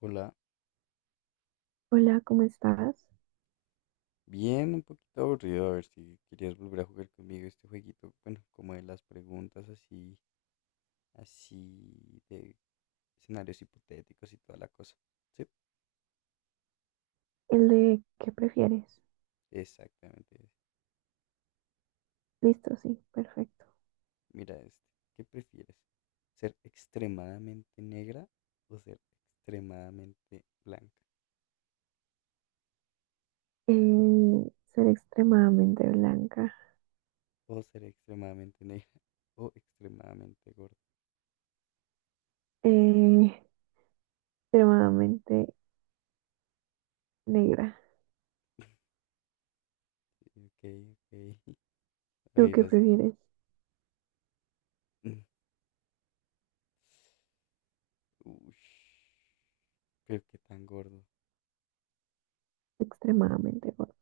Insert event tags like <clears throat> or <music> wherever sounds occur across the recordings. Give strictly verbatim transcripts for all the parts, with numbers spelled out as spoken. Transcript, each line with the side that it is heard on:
left: Hola,
right: Hola, ¿cómo estás?
left: bien, un poquito aburrido, a ver si querías volver a jugar conmigo este jueguito, bueno, como de las preguntas así, así de escenarios hipotéticos y toda la cosa. Sí,
right: El de ¿qué prefieres?
left: exactamente. Ese.
right: Listo, sí, perfecto.
left: Mira este, ¿qué prefieres? ¿Ser extremadamente negra o ser extremadamente blanca?
right: Eh, ser extremadamente blanca,
left: O ser extremadamente negra <laughs> o extremadamente gorda.
right: eh, extremadamente negra.
left: Ok, ok. <laughs>
right: ¿Tú
left: Ahí
right: qué
left: vas tú.
right: prefieres?
left: <laughs> Uy, pero qué tan gordo.
right: Extremadamente gorda.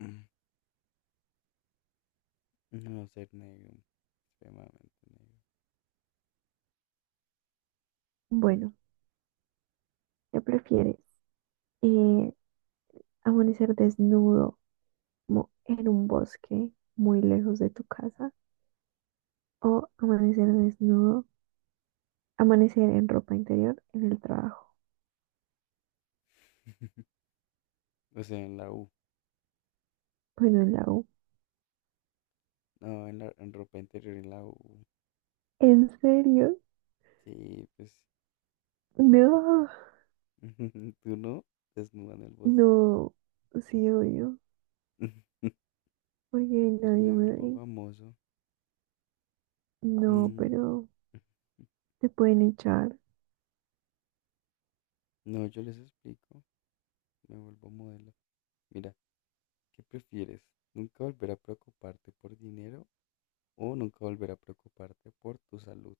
left: <clears throat> No, ser negro, extremadamente negro. A ver,
right: Bueno, ¿qué prefieres? Eh, Amanecer desnudo como en un bosque muy lejos de tu casa o amanecer desnudo, amanecer en ropa interior en el trabajo,
left: o sea, en la U.
right: bueno, en la U.
left: No, en la en ropa interior en la U.
right: ¿En serio?
left: Sí, pues.
right: No.
left: <laughs> Tú no, desnuda en el bosque.
right: No, sí, obvio,
left: <laughs> No,
right: porque
left: pues
right: nadie
left: me
right: me
left: vuelvo
right: ve.
left: famoso.
right: No,
left: Mm,
right: pero te pueden echar
left: No, yo les explico. Me vuelvo modelo. Mira, ¿qué prefieres? ¿Nunca volver a preocuparte por dinero o nunca volver a preocuparte por tu salud?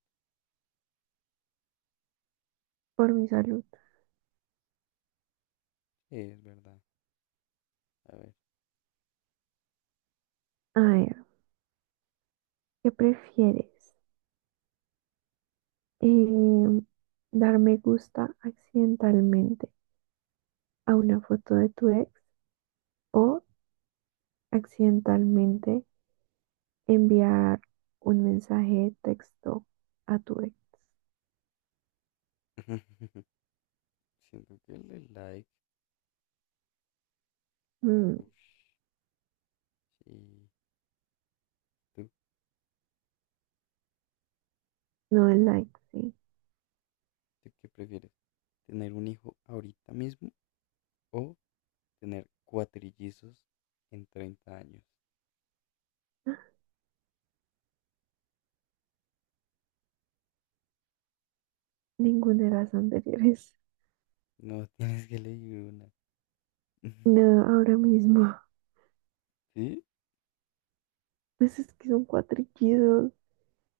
right: por mi salud.
left: Sí, es verdad. A ver.
right: A ver, ¿qué prefieres? Em, ¿Dar me gusta accidentalmente a una foto de tu ex o accidentalmente enviar un mensaje de texto a tu ex?
left: <laughs> Siento que el de like.
right: Mm,
left: Uff. Sí. ¿Tú
right: no el like, sí.
left: ¿Tú qué prefieres? ¿Tener un hijo ahorita mismo o tener cuatrillizos en treinta años?
right: Ninguna de las anteriores.
left: No <laughs> tienes que elegir una. <laughs>
right: No, ahora mismo. <laughs>
left: ¿Sí?
right: Pues es que son cuatrillidos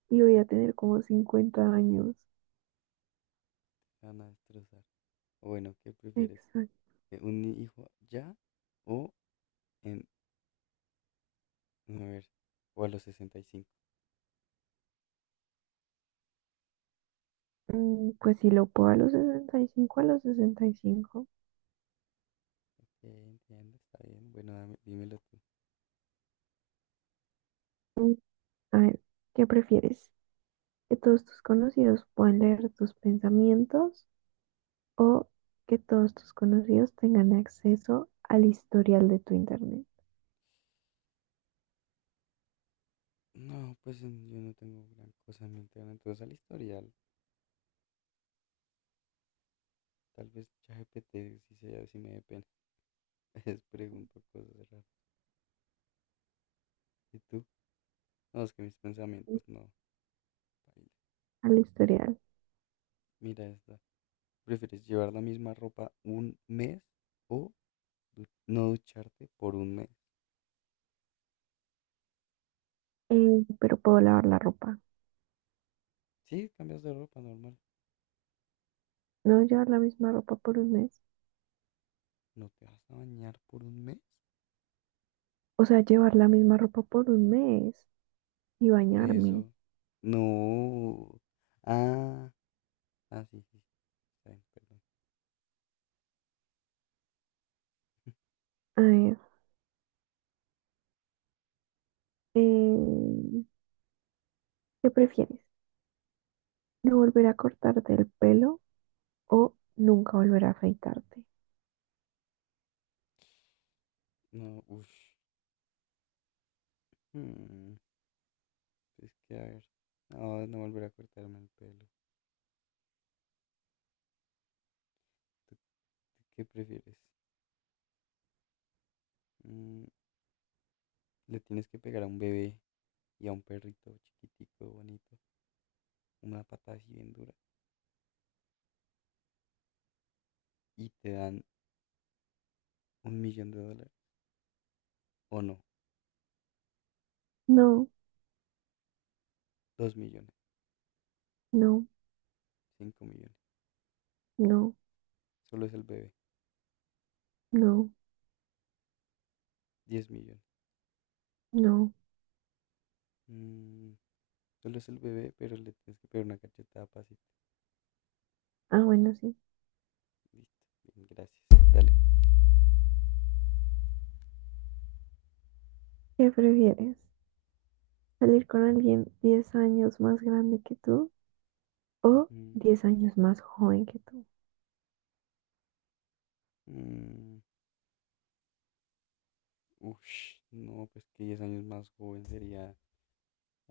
right: y voy a tener como cincuenta años.
left: Te van a destrozar. O bueno, ¿qué prefieres?
right: Exacto.
left: ¿Eh, ¿Un hijo ya o en... a ver, o a los sesenta y cinco?
right: Mm, Pues si lo puedo a los sesenta y cinco, a los sesenta y cinco.
left: Sí, entiendo, está bien. Bueno, dame- dímelo tú.
right: Mm, A ver, ¿qué prefieres? ¿Que todos tus conocidos puedan leer tus pensamientos o que todos tus conocidos tengan acceso al historial de tu internet?
left: No, pues en- yo no tengo gran cosa en mente ahora en toda esa. Tal vez ChatGPT si, se, si me dé pena. <laughs> Les pregunto cosas raras. ¿Y tú? No, es que mis
right: Mm,
left: pensamientos no.
right: Al historial.
left: Mira esta. ¿Prefieres llevar la misma ropa un mes o du- no ducharte por un mes?
right: Eh, pero puedo lavar la ropa.
left: Sí, cambias de ropa normal.
right: No, llevar la misma ropa por un mes.
left: ¿No te vas a bañar por un mes?
right: O sea,
left: Dios
right: llevar la misma
left: mío.
right: ropa por un mes y
left: Por
right: bañarme.
left: eso. No. Ah, ah, sí, sí, sí, está bien, perdón.
right: A ver, eh, ¿qué prefieres? No volver a cortarte el pelo o nunca volver a afeitarte.
left: No, uff. Es que a ver. No, no volver a cortarme el pelo. ¿Tú- ¿Tú qué prefieres? Mm, Le tienes que pegar a un bebé y a un perrito chiquitico, bonito, una patada así bien dura y te dan un millón de dólares. O no,
right: No,
left: dos millones,
right: no,
left: cinco millones.
right: no,
left: Solo es el bebé,
right: no,
left: diez millones.
right: no.
left: Mm, solo es el bebé, pero le tienes que pegar una cachetada pasita.
right: Ah, bueno, sí.
left: Listo, bien, gracias. Dale.
right: ¿Qué prefieres? ¿Salir con alguien diez años más grande que tú o
left: Ujú.
right: diez años más joven que tú?
left: Mm, ush, no, pues que diez años más joven sería.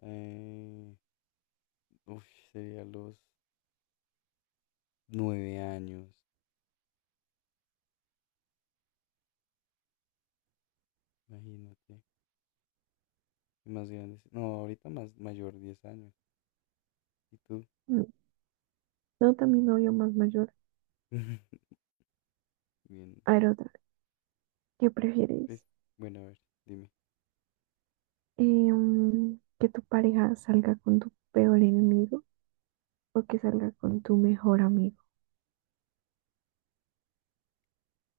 left: eh, ush, Sería los nueve años. Imagínate. Más grande. No, ahorita más mayor, diez años. ¿Y tú?
right: Mm, No, también novio más mayor.
left: <laughs> Bien.
right: A ver, otra. ¿Qué
left: Yo pref-
right: prefieres?
left: Bueno, a ver, dime.
right: Eh, mm, ¿Que tu pareja salga con tu peor enemigo o que salga con tu mejor amigo?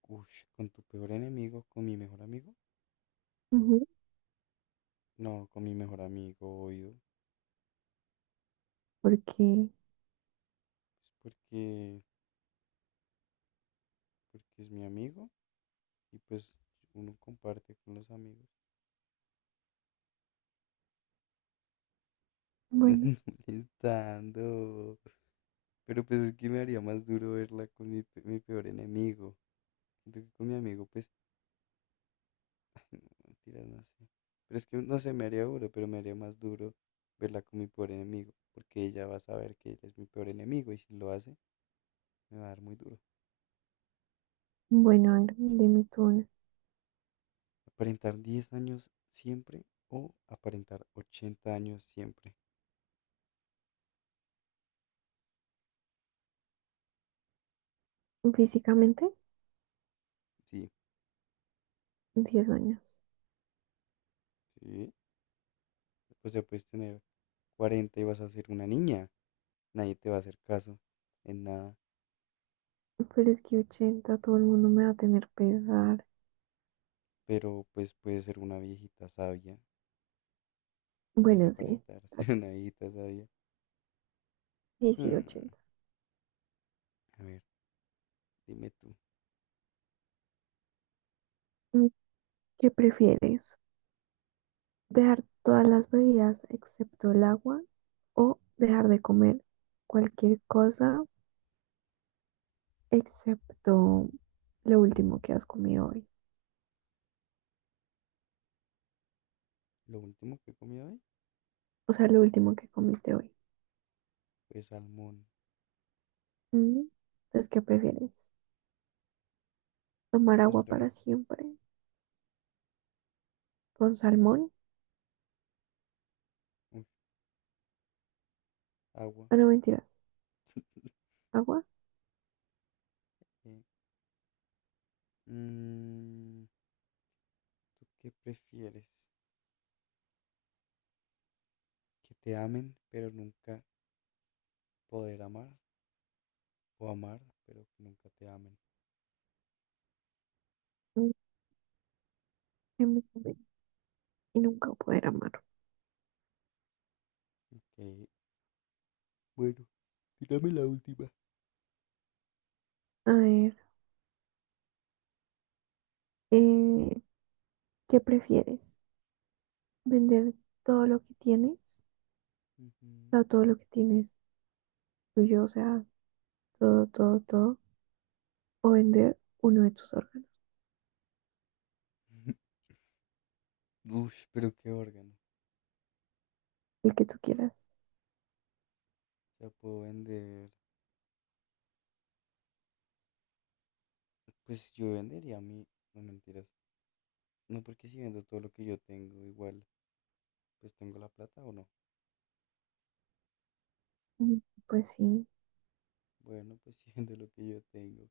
left: Ush, ¿con tu peor enemigo? ¿Con mi mejor amigo?
right: Ujú,
left: No, con mi mejor amigo, obvio.
right: porque,
left: Pues porque, Porque es mi amigo y pues uno comparte con los amigos.
right: bueno,
left: <laughs> Molestando. Pero pues es que me haría más duro verla con mi, pe- mi peor enemigo. Siento que con mi amigo, pues, mentira no sé. Pero es que no sé, me haría duro, pero me haría más duro verla con mi peor enemigo. Porque ella va a saber que ella es mi peor enemigo y si lo hace, me va a dar muy duro.
right: bueno, a ver, dime tú una.
left: ¿Aparentar diez años siempre o aparentar ochenta años siempre?
right: Físicamente,
left: Sí,
right: diez años.
left: sí. O sea, puedes tener cuarenta y vas a ser una niña. Nadie te va a hacer caso en nada.
right: Pero es que ochenta todo el mundo me va a tener pesar.
left: Pero pues puedes ser una viejita sabia. Puedes
right: Bueno, sí.
left: aparentar <laughs> ser una viejita sabia.
right: Sí, sí,
left: Hmm,
right: ochenta.
left: a ver, dime tú.
right: Mm, ¿Qué prefieres? ¿Dejar todas las bebidas excepto el agua o dejar de comer cualquier cosa excepto lo último que has comido hoy?
left: Lo último que comí hoy
right: O sea, lo último que comiste hoy.
left: fue salmón.
right: Mm, Entonces, ¿qué prefieres? ¿Tomar agua
left: Espérame.
right: para siempre con salmón?
left: Uf, agua.
right: Ah, no, mentiras. ¿Agua?
left: eh, mm, ¿Tú qué prefieres? ¿Que te amen pero nunca poder amar? O amar, pero que nunca te amen.
right: Mm, que me comen y nunca poder amar.
left: Ok, bueno, tírame la última.
right: A ver, eh, ¿qué prefieres? ¿Vender todo lo que tienes?
left: Ujú.
right: O sea, todo lo que tienes tuyo, o sea, todo, todo, todo. ¿O vender uno de tus órganos?
left: <laughs> Ush, pero qué órgano.
right: El que tú quieras.
left: O sea, puedo vender. Pues yo vendería mi. No, mentiras. No, porque si vendo todo lo que yo tengo, igual, pues tengo la plata o no.
right: Mm, pues sí.
left: Bueno, pues <laughs> si vendo lo que yo tengo.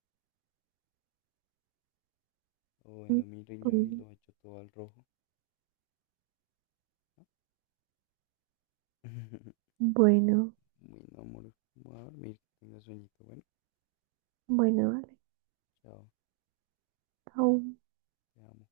left: O vendo
right: Mm,
left: mi riñón y
right: mm.
left: lo echo todo al rojo. ¿No? <laughs>
right: Bueno,
left: Bueno, amor, voy a dormir, que tenga sueñito. Bueno,
right: bueno, vale.
left: chao,
right: Chao.
left: te amo.